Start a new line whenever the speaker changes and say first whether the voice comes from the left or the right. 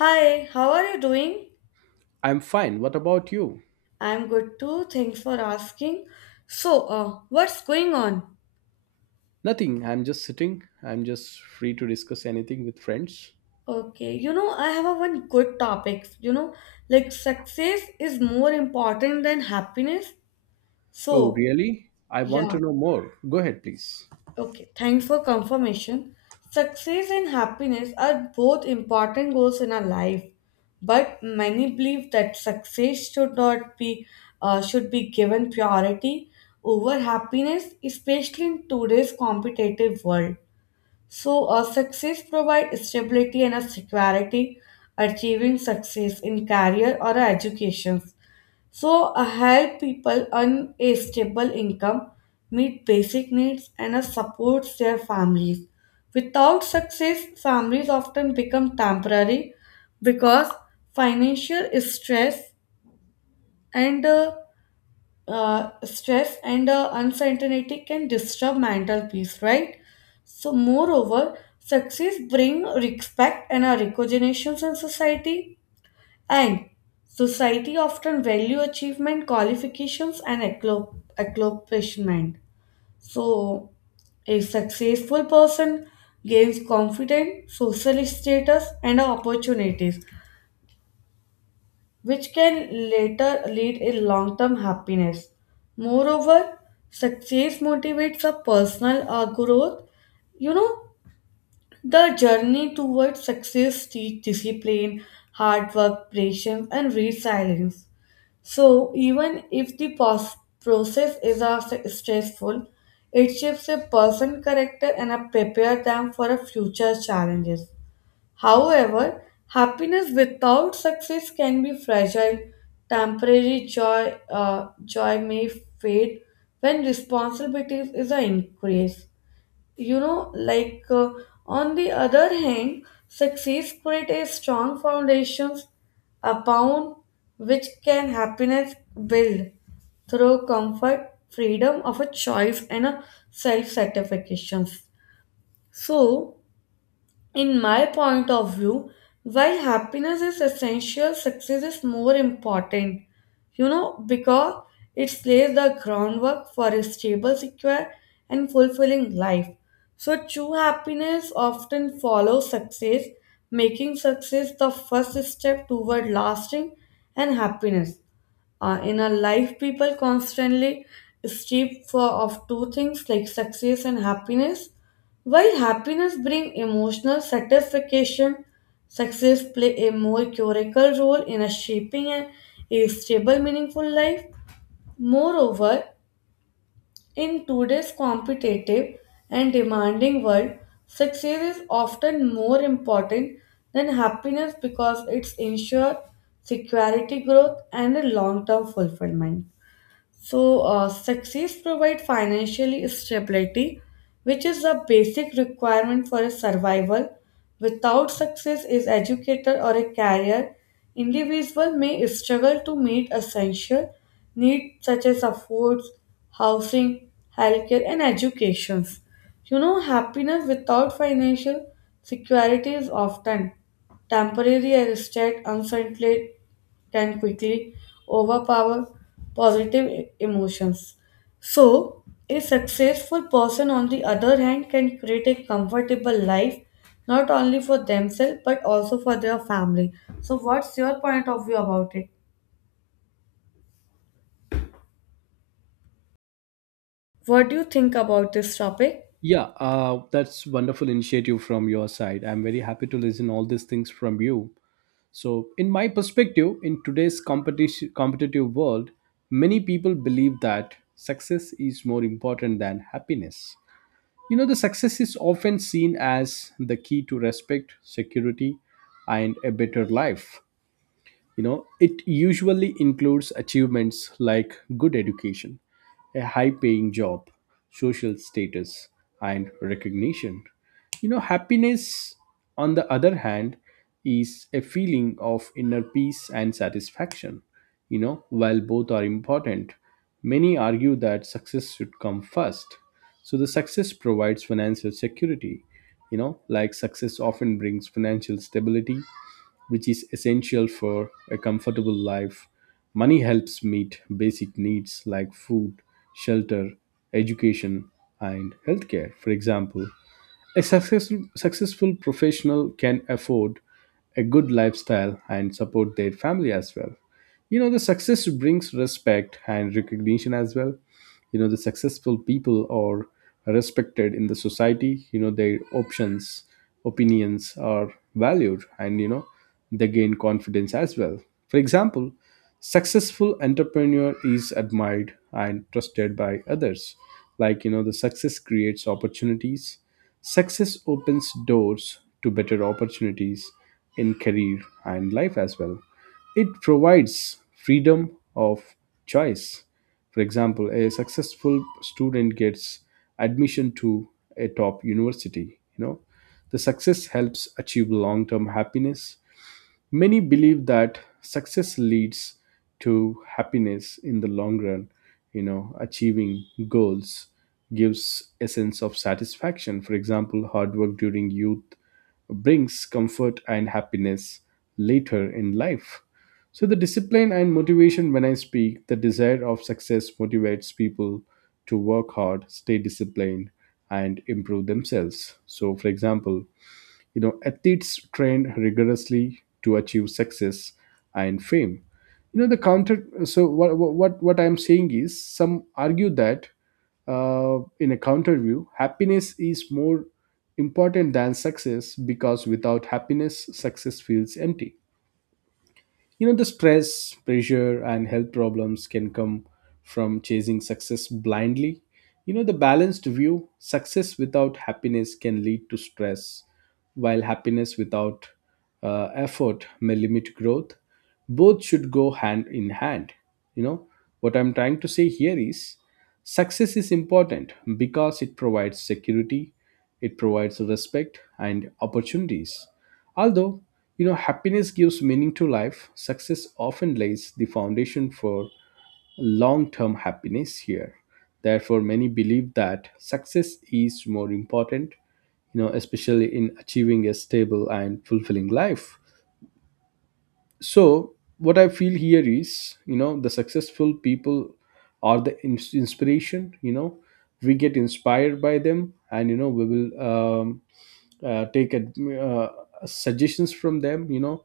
left: Hi, how are you doing?
right: I'm fine. What about you?
left: I'm good too. Thanks for asking. So, what's going on?
right: Nothing. I'm just sitting. I'm just free to discuss anything with friends.
left: Okay, you know, I have a one good topic. You know, like success is more important than happiness.
right: Oh,
left: So,
right: really? I want
left: yeah.
right: to know more. Go ahead, please.
left: Okay, thanks for confirmation. Success and happiness are both important goals in our life, but many believe that success should not be should be given priority over happiness, especially in today's competitive world. So, success provides stability and a security. Achieving success in career or education so, I help people earn a stable income, meet basic needs, and supports their families. Without success, families often become temporary because financial stress and stress and uncertainty can disturb mental peace, right? So, moreover, success bring respect and recognition in society and society often value achievement, qualifications, and accomplishment. So, a successful person gains confidence, social status, and opportunities, which can later lead a long-term happiness. Moreover, success motivates a personal growth. You know, the journey towards success teach discipline, hard work, patience, and resilience. So, even if the process is a stressful, it shapes a person character and a prepare them for a future challenges. However, happiness without success can be fragile. Temporary joy may fade when responsibilities is a increase you know like on the other hand success creates a strong foundations upon which can happiness build through comfort freedom of a choice and a self satisfaction so in my point of view, while happiness is essential, success is more important. You know, because it lays the groundwork for a stable, secure, and fulfilling life. So, true happiness often follows success, making success the first step toward lasting and happiness. In our life, people constantly strive for of two things like success and happiness. While happiness brings emotional satisfaction, success plays a more curical role in a shaping a stable, meaningful life. Moreover, in today's competitive and demanding world, success is often more important than happiness because it ensures security, growth, and a long-term fulfillment. So, success provide financial stability, which is a basic requirement for a survival. Without success as educator or a career, individual may struggle to meet essential needs such as a food, housing, healthcare, and educations. You know, happiness without financial security is often temporary and state uncertain can quickly overpower positive emotions. So, a successful person, on the other hand, can create a comfortable life not only for themselves but also for their family. So, what's your point of view about it? What do you think about this topic?
right: Yeah, that's wonderful initiative from your side. I'm very happy to listen all these things from you. So, in my perspective, in today's competitive world, many people believe that success is more important than happiness. You know, the success is often seen as the key to respect, security, and a better life. You know, it usually includes achievements like good education, a high paying job, social status, and recognition. You know, happiness, on the other hand, is a feeling of inner peace and satisfaction. You know, while both are important, many argue that success should come first. So the success provides financial security. You know, like, success often brings financial stability, which is essential for a comfortable life. Money helps meet basic needs like food, shelter, education, and healthcare, for example. A successful professional can afford a good lifestyle and support their family as well. You know, the success brings respect and recognition as well. You know, the successful people are respected in the society. You know, their options opinions are valued, and you know, they gain confidence as well. For example, successful entrepreneur is admired and trusted by others. Like, you know, the success creates opportunities. Success opens doors to better opportunities in career and life as well. It provides freedom of choice. For example, a successful student gets admission to a top university. You know, the success helps achieve long-term happiness. Many believe that success leads to happiness in the long run. You know, achieving goals gives a sense of satisfaction. For example, hard work during youth brings comfort and happiness later in life. So, the discipline and motivation, when I speak, the desire of success motivates people to work hard, stay disciplined, and improve themselves. So, for example, you know, athletes train rigorously to achieve success and fame. You know, the counter, so what I'm saying is, some argue that, in a counter view, happiness is more important than success because without happiness success feels empty. You know, the stress, pressure, and health problems can come from chasing success blindly. You know, the balanced view, success without happiness can lead to stress, while happiness without effort may limit growth. Both should go hand in hand. You know, what I'm trying to say here is, success is important because it provides security, it provides respect and opportunities. Although, you know, happiness gives meaning to life, success often lays the foundation for long term happiness here. Therefore, many believe that success is more important, you know, especially in achieving a stable and fulfilling life. So what I feel here is, you know, the successful people are the inspiration. You know, we get inspired by them, and you know, we will take uh, suggestions from them. You know,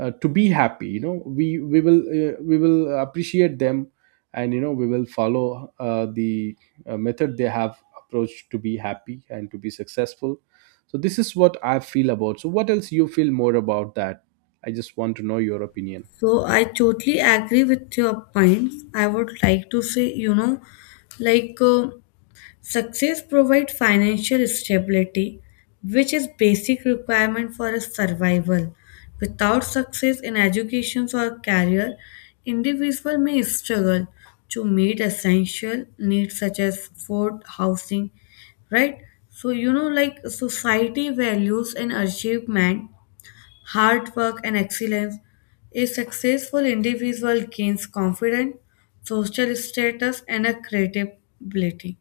right: to be happy, you know, we will appreciate them, and you know, we will follow the method they have approached to be happy and to be successful. So this is what I feel about. So what else you feel more about that? I just want to know your opinion.
left: So I totally agree with your points. I would like to say, you know, like Success provides financial stability, which is basic requirement for a survival. Without success in education or career, individual may struggle to meet essential needs such as food, housing, right? So you know, like society values and achievement hard work, and excellence. A successful individual gains confidence, social status, and a creative ability.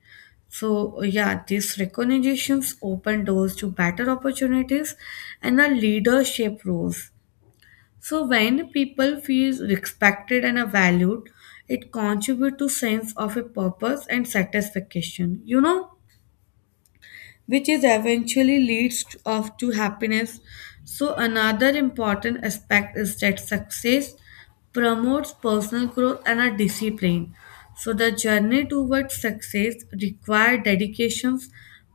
left: So, yeah, these recognitions open doors to better opportunities and a leadership roles. So, when people feel respected and are valued, it contributes to sense of a purpose and satisfaction. You know, which is eventually leads of to happiness. So another important aspect is that success promotes personal growth and a discipline. So the journey towards success require dedications,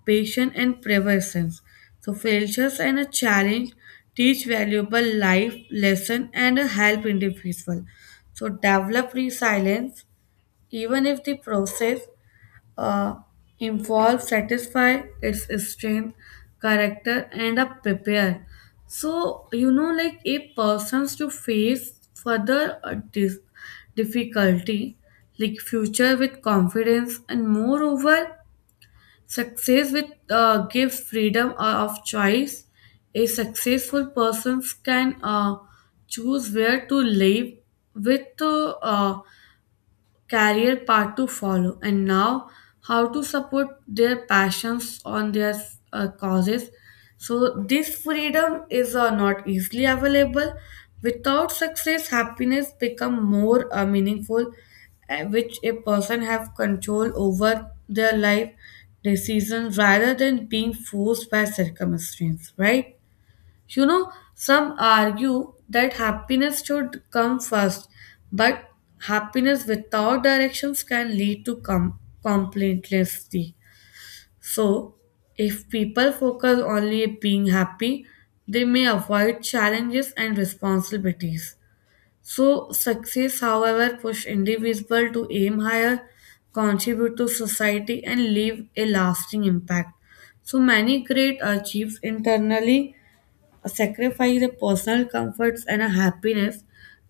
left: patience and perseverance. So failures and a challenge teach valuable life lesson and help individual. So develop resilience even if the process uh, involve, satisfy its strength, character, and a prepare. So you know, like a person's to face further difficulty, like future with confidence, and moreover, success with gives freedom of choice. A successful person can choose where to live with career path to follow, and now how to support their passions on their causes. So, this freedom is not easily available. Without success, happiness become more meaningful, which a person have control over their life decisions rather than being forced by circumstance, right? You know, some argue that happiness should come first, but happiness without directions can lead to complacency. So, if people focus only on being happy, they may avoid challenges and responsibilities. So, success, however, push individual to aim higher, contribute to society, and leave a lasting impact. So many great achieves internally sacrifice their personal comforts and a happiness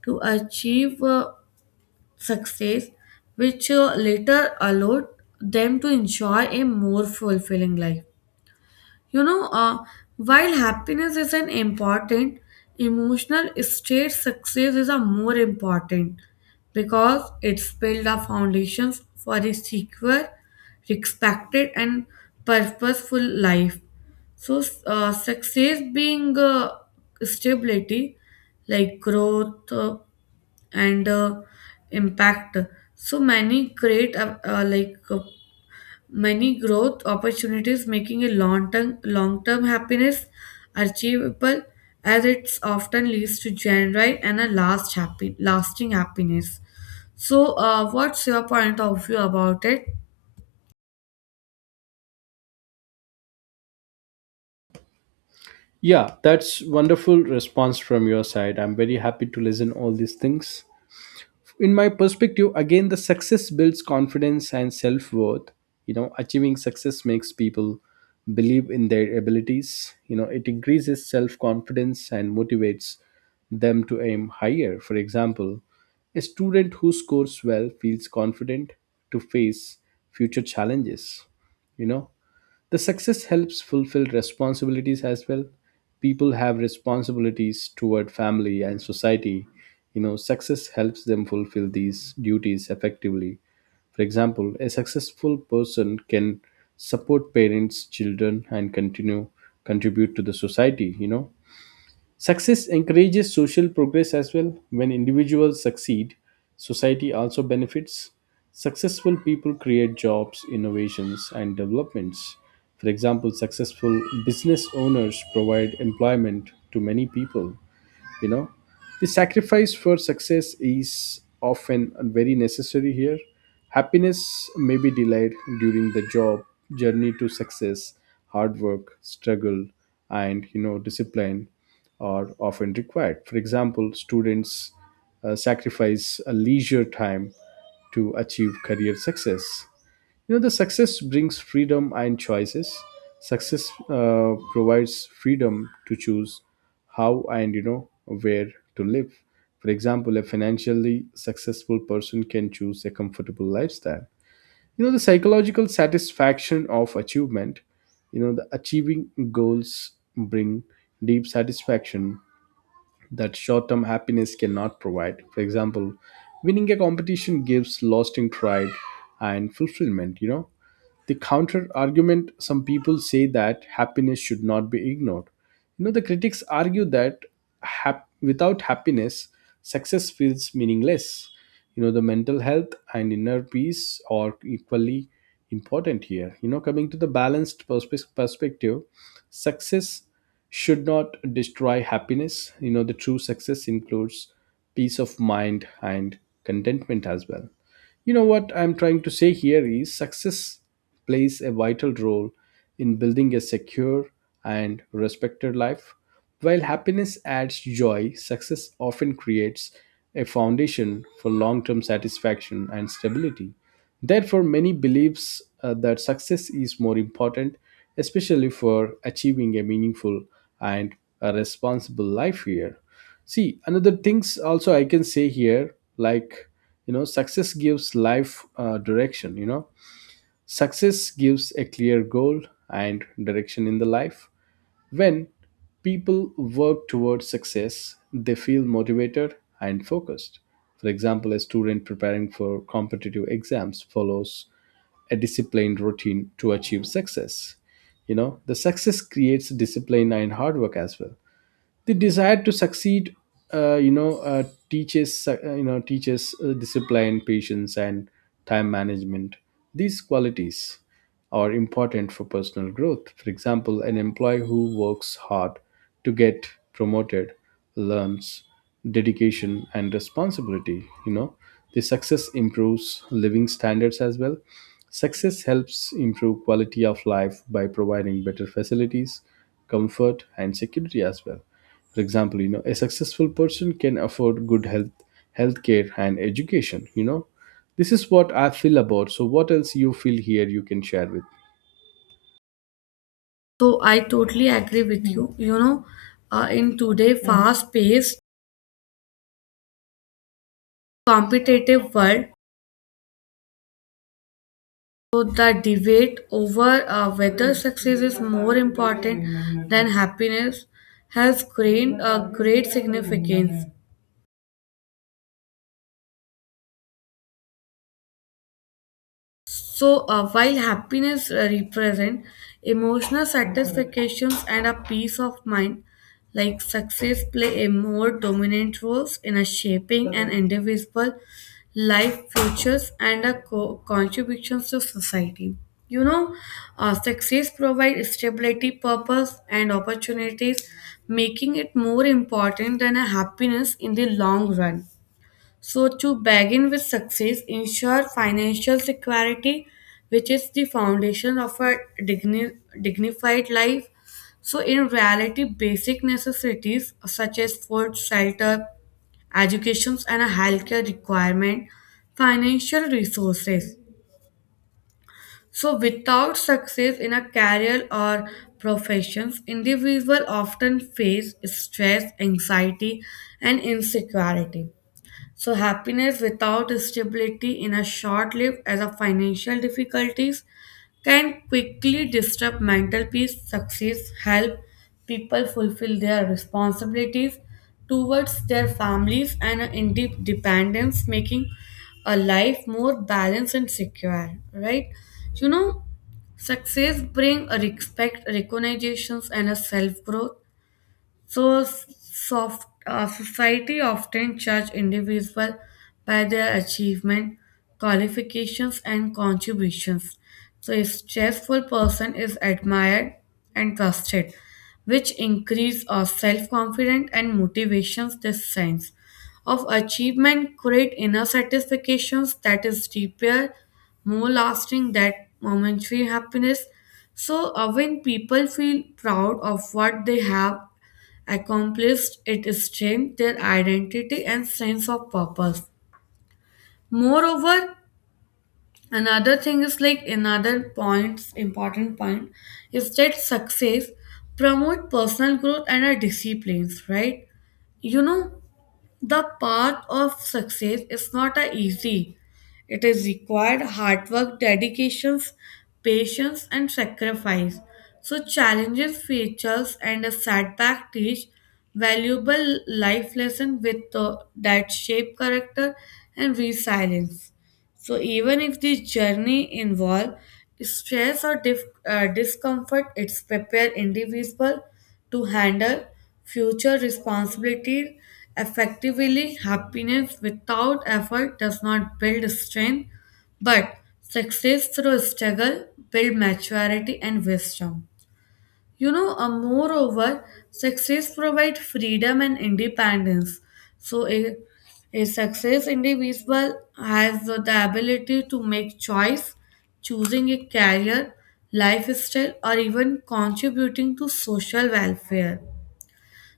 left: to achieve success, which later allowed them to enjoy a more fulfilling life. You know, while happiness is an important emotional state, success is a more important because it's built the foundations for a secure, respected, and purposeful life. So, success being stability, like growth and impact. So many great, Many growth opportunities making a long-term happiness achievable as it often leads to genuine and a lasting happiness. So, what's your point of view about it?
right: Yeah, that's wonderful response from your side. I'm very happy to listen all these things. In my perspective, again, the success builds confidence and self-worth. You know, achieving success makes people believe in their abilities. You know, it increases self-confidence and motivates them to aim higher. For example, a student who scores well feels confident to face future challenges. You know, the success helps fulfill responsibilities as well. People have responsibilities toward family and society. You know, success helps them fulfill these duties effectively. For example, a successful person can support parents, children, and continue contribute to the society. You know, success encourages social progress as well. When individuals succeed, society also benefits. Successful people create jobs, innovations, and developments. For example, successful business owners provide employment to many people. You know, the sacrifice for success is often very necessary here. Happiness may be delayed during the job journey to success. Hard work, struggle, and you know, discipline are often required. For example, students sacrifice a leisure time to achieve career success. You know, the success brings freedom and choices. Success provides freedom to choose how and you know, where to live. For example, a financially successful person can choose a comfortable lifestyle. You know, the psychological satisfaction of achievement, you know, the achieving goals bring deep satisfaction that short term happiness cannot provide. For example, winning a competition gives lasting pride and fulfillment, you know. The counter argument, some people say that happiness should not be ignored. You know, the critics argue that, without happiness, success feels meaningless. You know, the mental health and inner peace are equally important here. You know, coming to the balanced perspective, success should not destroy happiness. You know, the true success includes peace of mind and contentment as well. You know what I'm trying to say here is, success plays a vital role in building a secure and respected life. While happiness adds joy, success often creates a foundation for long term satisfaction and stability. Therefore, many believes that success is more important, especially for achieving a meaningful and a responsible life here. See, another things also I can say here, like, you know, success gives life direction, you know. Success gives a clear goal and direction in the life. When people work towards success, they feel motivated and focused. For example, a student preparing for competitive exams follows a disciplined routine to achieve success. You know, the success creates discipline and hard work as well. The desire to succeed, uh, you know uh, teaches, you know, teaches discipline, patience, and time management. These qualities are important for personal growth. For example, an employee who works hard to get promoted learns dedication and responsibility. You know, the success improves living standards as well. Success helps improve quality of life by providing better facilities, comfort, and security as well. For example, you know, a successful person can afford good healthcare and education. You know, this is what I feel about. So what else you feel here, you can share with.
left: So, I totally agree with you. You know, in today fast-paced, competitive world, so the debate over whether success is more important than happiness has gained a great significance. So, while happiness represent emotional satisfactions and a peace of mind, like success play a more dominant roles in a shaping an individual life futures and a contributions to society. You know, success provides stability, purpose, and opportunities, making it more important than a happiness in the long run. So, to begin with success, ensure financial security, which is the foundation of a dignified life. So, in reality, basic necessities such as food, shelter, education, and a healthcare requirement, financial resources. So, without success in a career or professions, individual often face stress, anxiety, and insecurity. So happiness without stability in a short lived as a financial difficulties can quickly disrupt mental peace, success, help people fulfill their responsibilities towards their families and independence, making a life more balanced and secure. Right? You know, success bring a respect, recognitions, and a self growth so, society often judge individuals by their achievement, qualifications, and contributions. So, a successful person is admired and trusted, which increase our self-confidence and motivations. This sense of achievement create inner satisfactions that is deeper, more lasting than momentary happiness. So, when people feel proud of what they have accomplished it strength their identity and sense of purpose moreover another thing is like another point, important point is that success promote personal growth and our disciplines right you know the path of success is not a easy. It is required hard work, dedications, patience, and sacrifice. So challenges, failures, and a setback teach valuable life lesson with that shape character and resilience. So even if the journey involve stress or discomfort, it's prepare individual to handle future responsibilities effectively. Happiness without effort does not build strength, but success through struggle build maturity and wisdom. You know, moreover, success provides freedom and independence. So, a success individual has the ability to make choice, choosing a career, lifestyle, or even contributing to social welfare.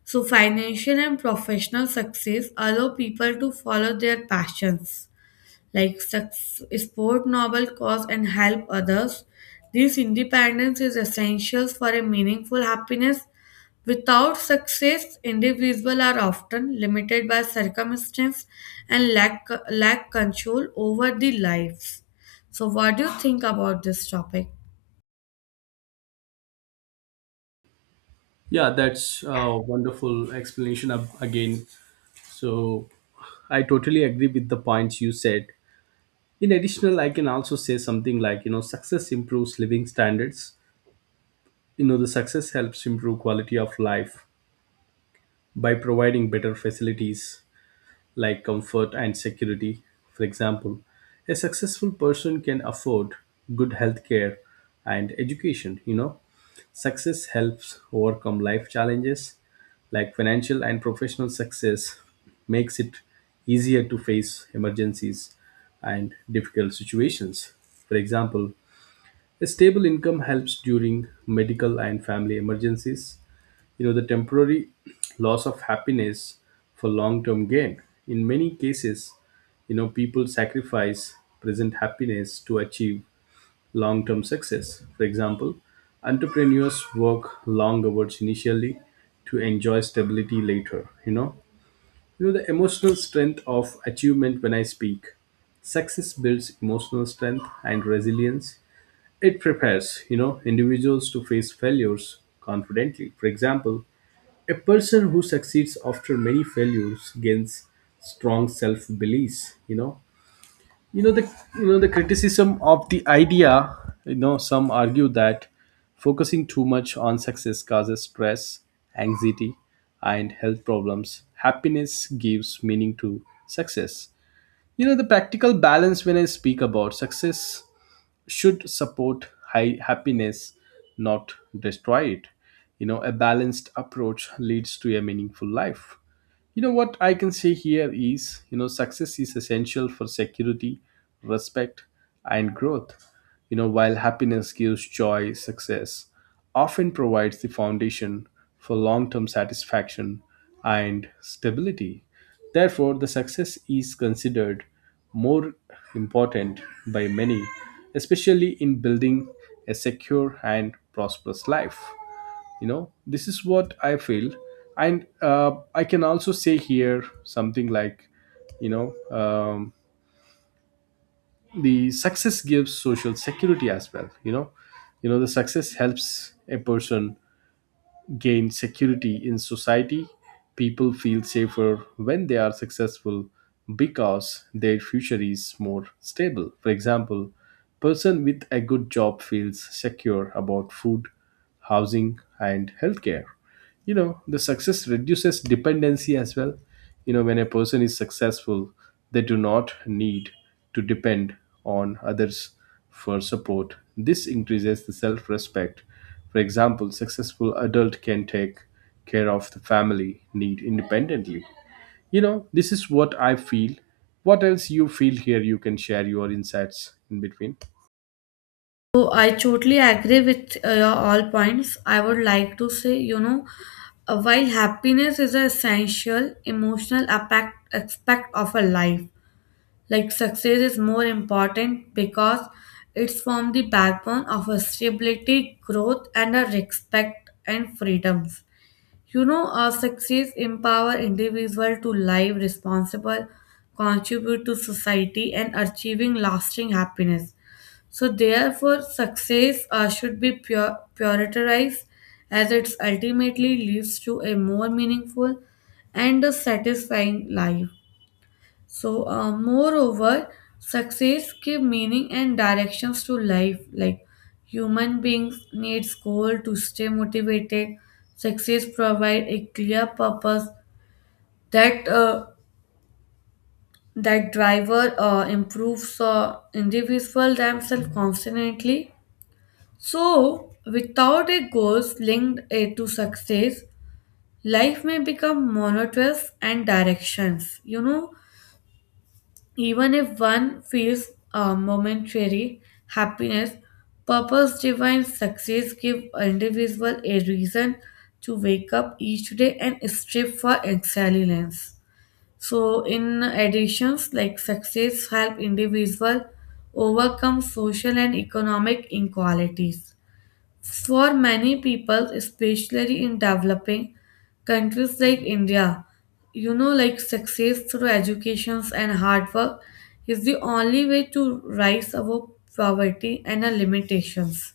left: So, financial and professional success allow people to follow their passions like support noble cause and help others. This independence is essential for a meaningful happiness. Without success, individuals are often limited by circumstance and lack control over the lives. So, what do you think about this topic?
right: Yeah, that's a wonderful explanation again. So I totally agree with the points you said. In additional, I can also say something like, you know, success improves living standards. You know, the success helps improve quality of life by providing better facilities like comfort and security. For example, a successful person can afford good health care and education. You know, success helps overcome life challenges, like financial and professional success makes it easier to face emergencies and difficult situations. For example, a stable income helps during medical and family emergencies. You know, the temporary loss of happiness for long term gain, in many cases, you know, people sacrifice present happiness to achieve long term success. For example, entrepreneurs work long hours initially to enjoy stability later. You know, you know the emotional strength of achievement when I speak, success builds emotional strength and resilience. It prepares, you know, individuals to face failures confidently. For example, a person who succeeds after many failures gains strong self beliefs. You know, you know the the criticism of the idea. You know, some argue that focusing too much on success causes stress, anxiety, and health problems. Happiness gives meaning to success. You know, the practical balance when I speak about success should support high happiness, not destroy it. You know, a balanced approach leads to a meaningful life. You know what I can say here is, you know, success is essential for security, respect, and growth. You know, while happiness gives joy, success often provides the foundation for long term satisfaction and stability. Therefore, the success is considered more important by many, especially in building a secure and prosperous life. You know, this is what I feel, and I can also say here something like, you know, the success gives social security as well. You know you know, the success helps a person gain security in society. People feel safer when they are successful because their future is more stable. For example, person with a good job feels secure about food, housing, and healthcare. You know, the success reduces dependency as well. You know, when a person is successful, they do not need to depend on others for support. This increases the self respect. For example, successful adult can take care of the family need independently. You know, this is what I feel. What else you feel here, you can share your insights in between.
left: So, I totally agree with your all points. I would like to say, you know, while happiness is an essential emotional aspect of a life, Like success is more important because it's formed the backbone of a stability, growth, and a respect and freedoms. You know, our success empower individual to live responsible, contribute to society, and achieving lasting happiness. So therefore, success should be prioritized as it ultimately leads to a more meaningful and a satisfying life. So, moreover, success give meaning and directions to life. Like human beings needs goal to stay motivated. Success provide a clear purpose that uh, that driver improves individual themselves constantly. So, without a goals linked to success, life may become monotonous and directions. You know Even if one feels a momentary happiness, purpose driven success give individual a reason to wake up each day and strive for excellence. So in additions like success help individual overcome social and economic inequalities for many people, especially in developing countries like India, you know, like success through educations and hard work is the only way to rise above poverty and our limitations.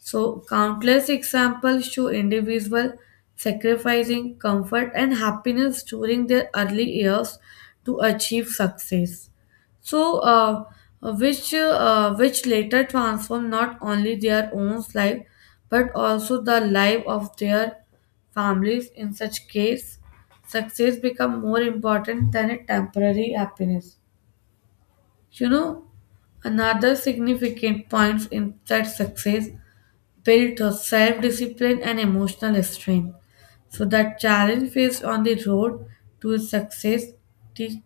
left: So, countless examples show individuals sacrificing comfort and happiness during their early years to achieve success. So, which later transform not only their own life but also the life of their families. In such case, success become more important than a temporary happiness. You know, Another significant point in that success built her self discipline and emotional strength. So, that challenge faced on the road to success teach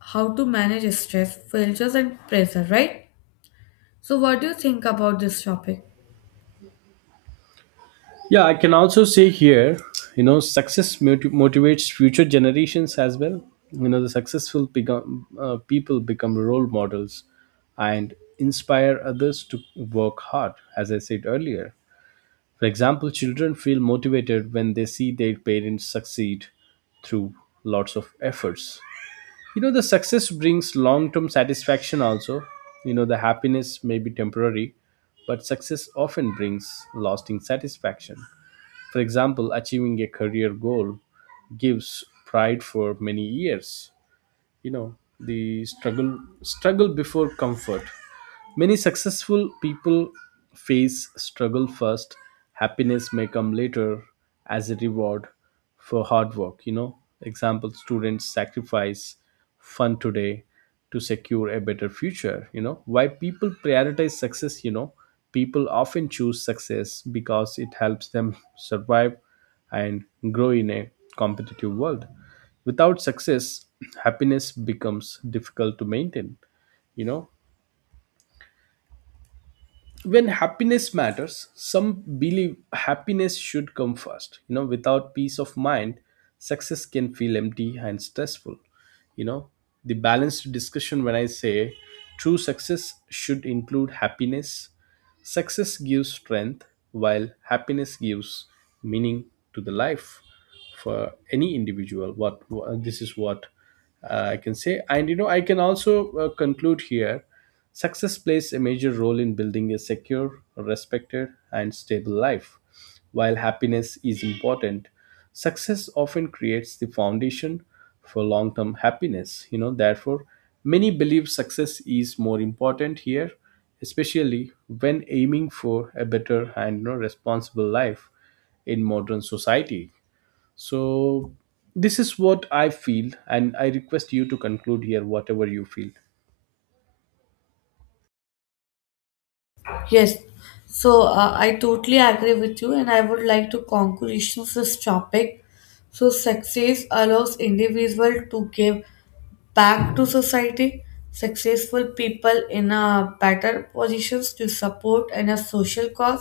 left: how to manage stress, failures, and pressure, right? So, what do you think about this topic?
right: Yeah, I can also say here, you know, success motivates future generations as well. You know, the successful become, people become role models and inspire others to work hard, as I said earlier. For example, children feel motivated when they see their parents succeed through lots of efforts. You know, the success brings long term satisfaction also. You know, the happiness may be temporary, but success often brings lasting satisfaction. For example, achieving a career goal gives pride for many years. You know, the struggle before comfort. Many successful people face struggle first, happiness may come later as a reward for hard work. You know, example, students sacrifice fun today to secure a better future. You know, why people prioritize success, you know, people often choose success because it helps them survive and grow in a competitive world. Without success, happiness becomes difficult to maintain. You know, when happiness matters, some believe happiness should come first. You know, without peace of mind success can feel empty and stressful. You know, the balanced discussion when I say, true success should include happiness. Success gives strength, while happiness gives meaning to the life for any individual. This is what I can say. And you know, I can also conclude here. Success plays a major role in building a secure, respected, and stable life. While happiness is important, success often creates the foundation for long term happiness. You know, therefore, many believe success is more important here, especially when aiming for a better and you know, responsible life in modern society. So, this is what I feel, and I request you to conclude here whatever you feel.
left: Yes, so I totally agree with you, and I would like to conclude this topic. So, success allows individual to give back to society. Successful people in a better positions to support and a social cause.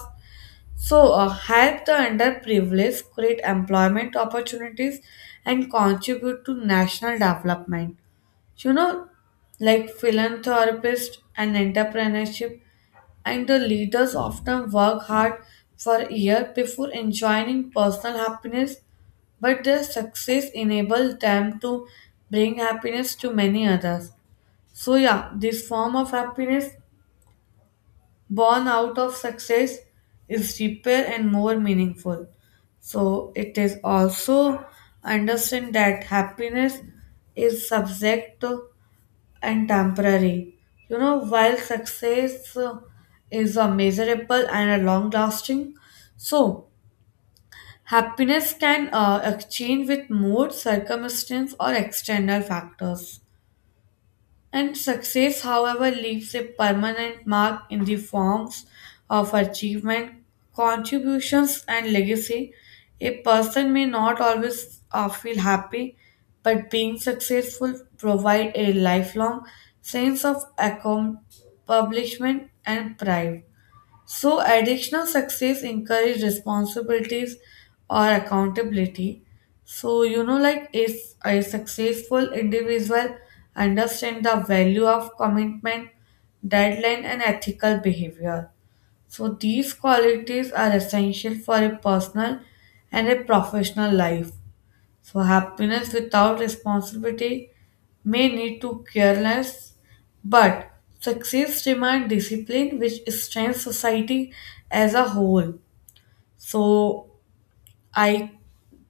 left: So, help the underprivileged, create employment opportunities, and contribute to national development. You know, like philanthropist and entrepreneurship and the leaders often work hard for a year before enjoying personal happiness, but their success enables them to bring happiness to many others. So, yeah, this form of happiness born out of success is deeper and more meaningful. So, it is also understand that happiness is subject to and temporary. You know, while success is a measurable and a long lasting, so happiness can exchange with mood, circumstance, or external factors. And success, however, leaves a permanent mark in the forms of achievement, contributions, and legacy. A person may not always feel happy, but being successful provides a lifelong sense of accomplishment and pride. So, additional success encourage responsibilities or accountability. So, you know, like if a successful individual understand the value of commitment, deadline, and ethical behavior. So, these qualities are essential for a personal and a professional life. So, happiness without responsibility may lead to careless, but success demands discipline, which strengthens society as a whole. So, I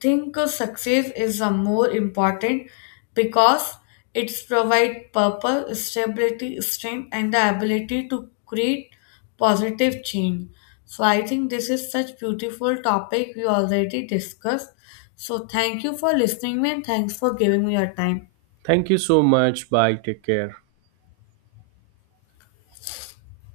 left: think success is a more important because it's provide purpose, stability, strength, and the ability to create positive change. So I think this is such beautiful topic we already discussed. So thank you for listening me and thanks for giving me your time.
right: Thank you so much. Bye. Take care.